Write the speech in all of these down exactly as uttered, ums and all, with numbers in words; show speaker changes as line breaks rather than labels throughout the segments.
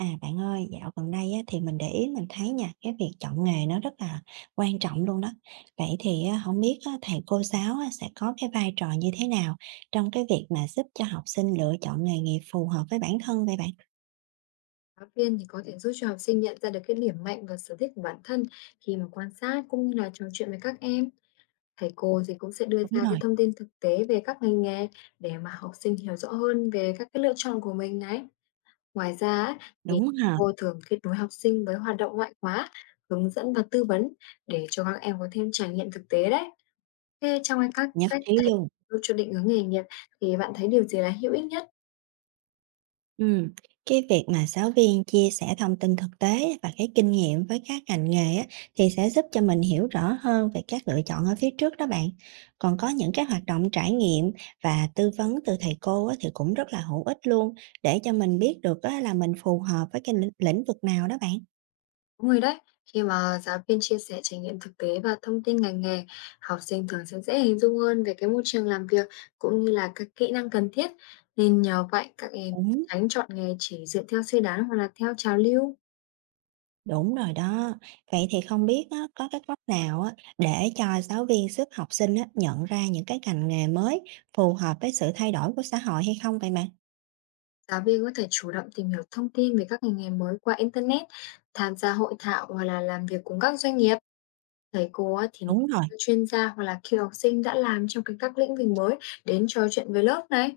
À, bạn ơi, dạo gần đây á, thì mình để ý mình thấy nha, cái việc chọn nghề nó rất là quan trọng luôn đó. Vậy thì á, hổng biết á, thầy cô giáo á, sẽ có cái vai trò như thế nào trong cái việc mà giúp cho học sinh lựa chọn nghề nghiệp phù hợp với bản thân vậy bạn?
Giáo viên thì có thể giúp cho học sinh nhận ra được cái điểm mạnh và sở thích của bản thân khi mà quan sát cũng như là trò chuyện với các em. Thầy cô thì cũng sẽ đưa
Đúng
ra cái
rồi.
thông tin thực tế về các ngành nghề để mà học sinh hiểu rõ hơn về các cái lựa chọn của mình đấy. Ngoài ra á, thì
Đúng ha,
cô thường kết nối học sinh với hoạt động ngoại khóa, hướng dẫn và tư vấn để cho các em có thêm trải nghiệm thực tế đấy. Thế trong các
nhất
cách
trí
thầy
luôn.
giúp cho định hướng nghề nghiệp thì bạn thấy điều gì là hữu ích nhất?
Ừm, cái việc mà giáo viên chia sẻ thông tin thực tế và cái kinh nghiệm với các ngành nghề á, thì sẽ giúp cho mình hiểu rõ hơn về các lựa chọn ở phía trước đó bạn. Còn có những cái hoạt động trải nghiệm và tư vấn từ thầy cô á, thì cũng rất là hữu ích luôn để cho mình biết được á, là mình phù hợp với cái lĩnh lĩnh vực nào đó bạn.
Đúng rồi đấy, khi mà giáo viên chia sẻ trải nghiệm thực tế và thông tin ngành nghề, học sinh thường sẽ dễ hình dung hơn về cái môi trường làm việc cũng như là các kỹ năng cần thiết. Nên nhờ vậy các em
Đúng,
tránh chọn nghề chỉ dựa theo suy đoán hoặc là theo trào lưu.
đúng rồi đó. Vậy thì không biết á, có cái cách nào á, để cho giáo viên giúp học sinh á, nhận ra những cái ngành nghề mới phù hợp với sự thay đổi của xã hội hay không vậy bạn?
Giáo viên có thể chủ động tìm hiểu thông tin về các ngành nghề mới qua internet, tham gia hội thảo hoặc là làm việc cùng các doanh nghiệp. Thầy cô á thì nên
Đúng rồi.
chuyên gia hoặc là cựu học sinh đã làm trong cái các lĩnh vực mới đến trò chuyện với lớp này.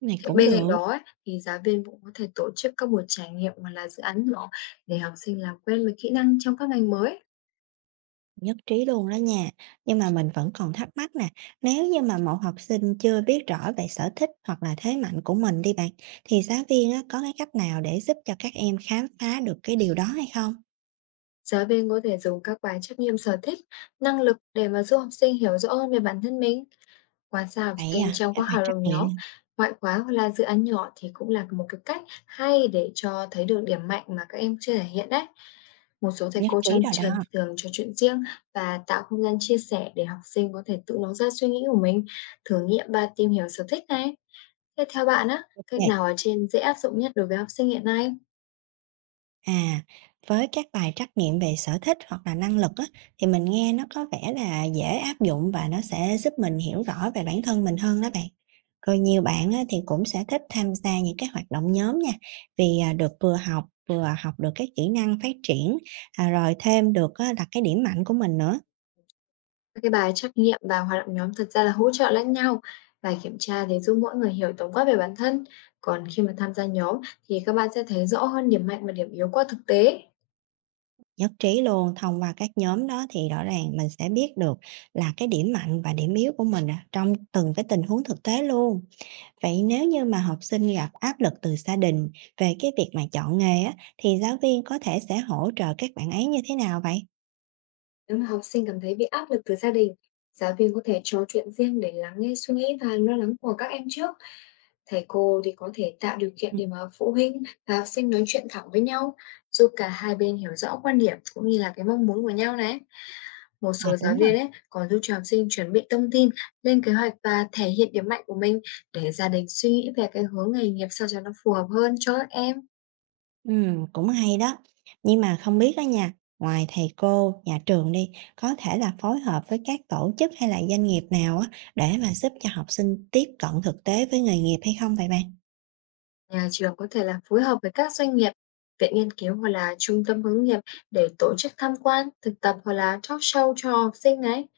Này
Cái
cũng
bên cạnh
được,
đó ấy, thì giáo viên cũng có thể tổ chức các buổi trải nghiệm hoặc là dự án nhỏ để học sinh làm quen với kỹ năng trong các ngành mới.
nhất trí luôn đó nha. Nhưng mà mình vẫn còn thắc mắc nè, nếu như mà một học sinh chưa biết rõ về sở thích hoặc là thế mạnh của mình đi bạn, thì giáo viên á, có cái cách nào để giúp cho các em khám phá được cái điều đó hay không?
Giáo viên có thể dùng các bài trắc nghiệm sở thích, năng lực để mà giúp học sinh hiểu rõ hơn về bản thân mình, quan sát học
Vậy
sinh
à,
trong các
các bạn
hoạt
trắc
động nhóm,
nghiệm
ngoại khóa hoặc là dự án nhỏ thì cũng là một cái cách hay để cho thấy được điểm mạnh mà các em chưa thể hiện đấy. Một số thầy
nhất
cô
trí
trong
rồi
trường
đó.
thì thường trò chuyện riêng và tạo không gian chia sẻ để học sinh có thể tự nói ra suy nghĩ của mình, thử nghiệm và tìm hiểu sở thích này. Thế theo bạn á, cách
Ok.
nào ở trên dễ áp dụng nhất đối với học sinh hiện nay?
À, với các bài trắc nghiệm về sở thích hoặc là năng lực á, thì mình nghe nó có vẻ là dễ áp dụng và nó sẽ giúp mình hiểu rõ về bản thân mình hơn đó bạn. Rồi nhiều bạn á, thì cũng sẽ thích tham gia những cái hoạt động nhóm nha, vì à, được vừa học vừa học được các kỹ năng phát triển, à, rồi thêm được á, là cái điểm mạnh của mình nữa.
Các cái bài trắc nghiệm và hoạt động nhóm thật ra là hỗ trợ lẫn nhau. Bài kiểm tra thì giúp mỗi người hiểu tổng quát về bản thân. Còn khi mà tham gia nhóm thì các bạn sẽ thấy rõ hơn điểm mạnh và điểm yếu qua thực tế.
Nhất trí luôn, thông qua các nhóm đó thì rõ ràng mình sẽ biết được là cái điểm mạnh và điểm yếu của mình à, trong từng cái tình huống thực tế luôn. Vậy nếu như mà học sinh gặp áp lực từ gia đình về cái việc mà chọn nghề á, thì giáo viên có thể sẽ hỗ trợ các bạn ấy như thế nào vậy?
Nếu mà học sinh cảm thấy bị áp lực từ gia đình, giáo viên có thể trò chuyện riêng để lắng nghe suy nghĩ và lo lắng của các em trước. Thầy cô thì có thể tạo điều kiện
Ừ.
để mà phụ huynh và học sinh nói chuyện thẳng với nhau, giúp cả hai bên hiểu rõ quan điểm cũng như là cái mong muốn của nhau này. Một
À,
số giáo
đúng rồi,
viên ấy còn giúp cho học sinh chuẩn bị thông tin, lên kế hoạch và thể hiện điểm mạnh của mình để gia đình suy nghĩ về cái hướng nghề nghiệp sao cho nó phù hợp hơn cho các em.
ừ, cũng hay đó. Nhưng mà không biết đó nha, ngoài thầy cô, nhà trường đi, có thể là phối hợp với các tổ chức hay là doanh nghiệp nào á, để mà giúp cho học sinh tiếp cận thực tế với nghề nghiệp hay không vậy bạn?
Nhà trường có thể là phối hợp với các doanh nghiệp, viện nghiên cứu hoặc là trung tâm hướng nghiệp để tổ chức tham quan, thực tập hoặc là talk show cho học sinh đấy.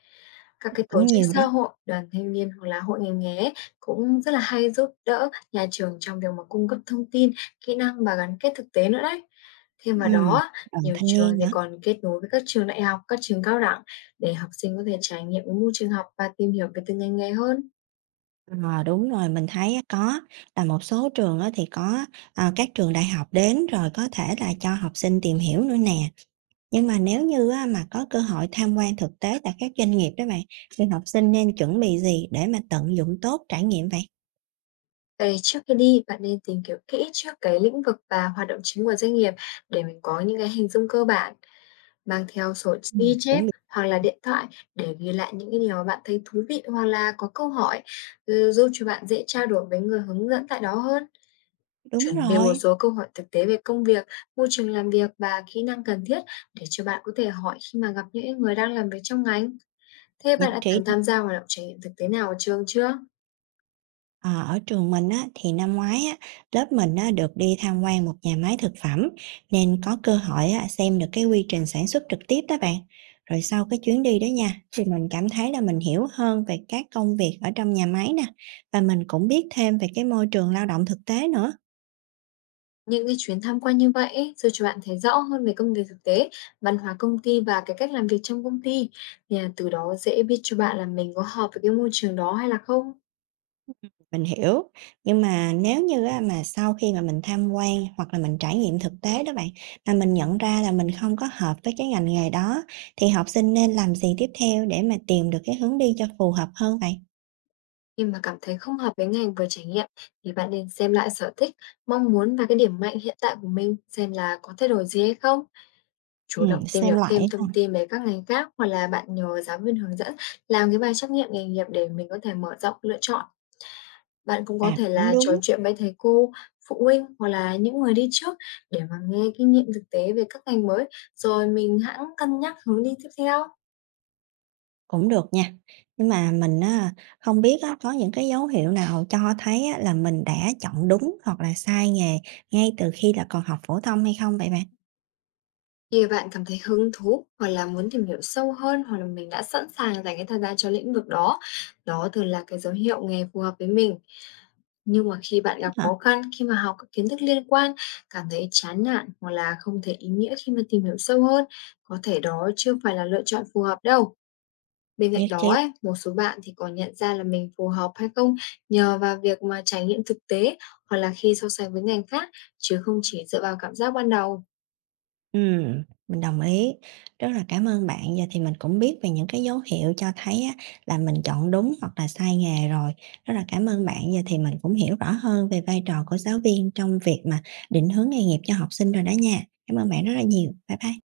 Các cái tổ
Cũng
chức
nhiều đó,
xã hội, đoàn thanh niên hoặc là hội ngành nghề ấy cũng rất là hay giúp đỡ nhà trường trong việc mà cung cấp thông tin, kỹ năng và gắn kết thực tế nữa đấy. Thêm vào đó,
ừ,
á,
đoàn
nhiều
thanh
trường
niên
thì
nữa.
còn kết nối với các trường đại học, các trường cao đẳng để học sinh có thể trải nghiệm môi trường học và tìm hiểu về từng ngành nghề hơn.
Ờ, đúng rồi, mình thấy á có, là một số trường á thì có, ờ, các trường đại học đến rồi có thể là cho học sinh tìm hiểu nữa nè. Nhưng mà nếu như á mà có cơ hội tham quan thực tế tại các doanh nghiệp đó bạn, thì học sinh nên chuẩn bị gì để mà tận dụng tốt trải nghiệm vậy?
Vậy trước khi đi, bạn nên tìm hiểu kỹ trước cái lĩnh vực và hoạt động chính của doanh nghiệp để mình có những cái hình dung cơ bản, mang theo sổ ghi
Ừm.
chép
Chuẩn bị
hoặc là điện thoại để ghi lại những cái điều mà bạn thấy thú vị hoặc là có câu hỏi, ừ, giúp cho bạn dễ trao đổi với người hướng dẫn tại đó hơn.
đúng
Chuẩn bị một
rồi,
số câu hỏi thực tế về công việc, môi trường làm việc và kỹ năng cần thiết để cho bạn có thể hỏi khi mà gặp những người đang làm việc trong ngành. Thế
nhập
bạn đã
trí.
từng tham gia hoạt động trải nghiệm thực tế nào ở trường chưa?
Ờ, ở trường mình á, thì năm ngoái á, lớp mình á, được đi tham quan một nhà máy thực phẩm nên có cơ hội á, xem được cái quy trình sản xuất trực tiếp đó bạn. Rồi sau cái chuyến đi đó nha, thì mình cảm thấy là mình hiểu hơn về các công việc ở trong nhà máy nè và mình cũng biết thêm về cái môi trường lao động thực tế nữa.
Những cái chuyến tham quan như vậy ấy, giúp cho bạn thấy rõ hơn về công việc thực tế, văn hóa công ty và cái cách làm việc trong công ty. Thì là từ đó dễ biết cho bạn là mình có hợp với cái môi trường đó hay là không.
Mình hiểu, nhưng mà nếu như á mà sau khi mà mình tham quan hoặc là mình trải nghiệm thực tế đó bạn, mà mình nhận ra là mình không có hợp với cái ngành nghề đó, thì học sinh nên làm gì tiếp theo để mà tìm được cái hướng đi cho phù hợp hơn vậy?
Khi mà cảm thấy không hợp với ngành vừa trải nghiệm thì bạn nên xem lại sở thích, mong muốn và cái điểm mạnh hiện tại của mình xem là có thay đổi gì hay không. Chủ động
Ừm,
tìm
xem
hiểu thêm
lại ha,
thông tin về các ngành khác hoặc là bạn nhờ giáo viên hướng dẫn làm cái bài trắc nghiệm nghề nghiệp để mình có thể mở rộng lựa chọn. Bạn cũng có
à,
thể
cũng
là
đúng,
trò chuyện với thầy cô, phụ huynh hoặc là những người đi trước để mà nghe kinh nghiệm thực tế về các ngành mới, rồi mình hãng cân nhắc hướng đi tiếp theo.
cũng được nha. Nhưng mà mình á, không biết á, có những cái dấu hiệu nào cho thấy á, là mình đã chọn đúng hoặc là sai nghề ngay từ khi là còn học phổ thông hay không vậy bạn?
Khi bạn cảm thấy hứng thú hoặc là muốn tìm hiểu sâu hơn hoặc là mình đã sẵn sàng dành cái thời gian cho lĩnh vực đó, đó thường là cái dấu hiệu nghề phù hợp với mình. Nhưng mà khi bạn
Thế
gặp
hả?
khó khăn khi mà học các kiến thức liên quan, cảm thấy chán nản hoặc là không thấy ý nghĩa khi mà tìm hiểu sâu hơn, có thể đó chưa phải là lựa chọn phù hợp đâu. Bên cạnh
Nhất
đó
trí.
ấy, một số bạn thì còn nhận ra là mình phù hợp hay không nhờ vào việc mà trải nghiệm thực tế hoặc là khi so sánh với ngành khác chứ không chỉ dựa vào cảm giác ban đầu.
Ừm, mình đồng ý. Rất là cảm ơn bạn. Giờ thì mình cũng biết về những cái dấu hiệu cho thấy á, là mình chọn đúng hoặc là sai nghề rồi. Rất là cảm ơn bạn. Giờ thì mình cũng hiểu rõ hơn về vai trò của giáo viên trong việc mà định hướng nghề nghiệp cho học sinh rồi đó nha. Cảm ơn bạn rất là nhiều. Bye bye.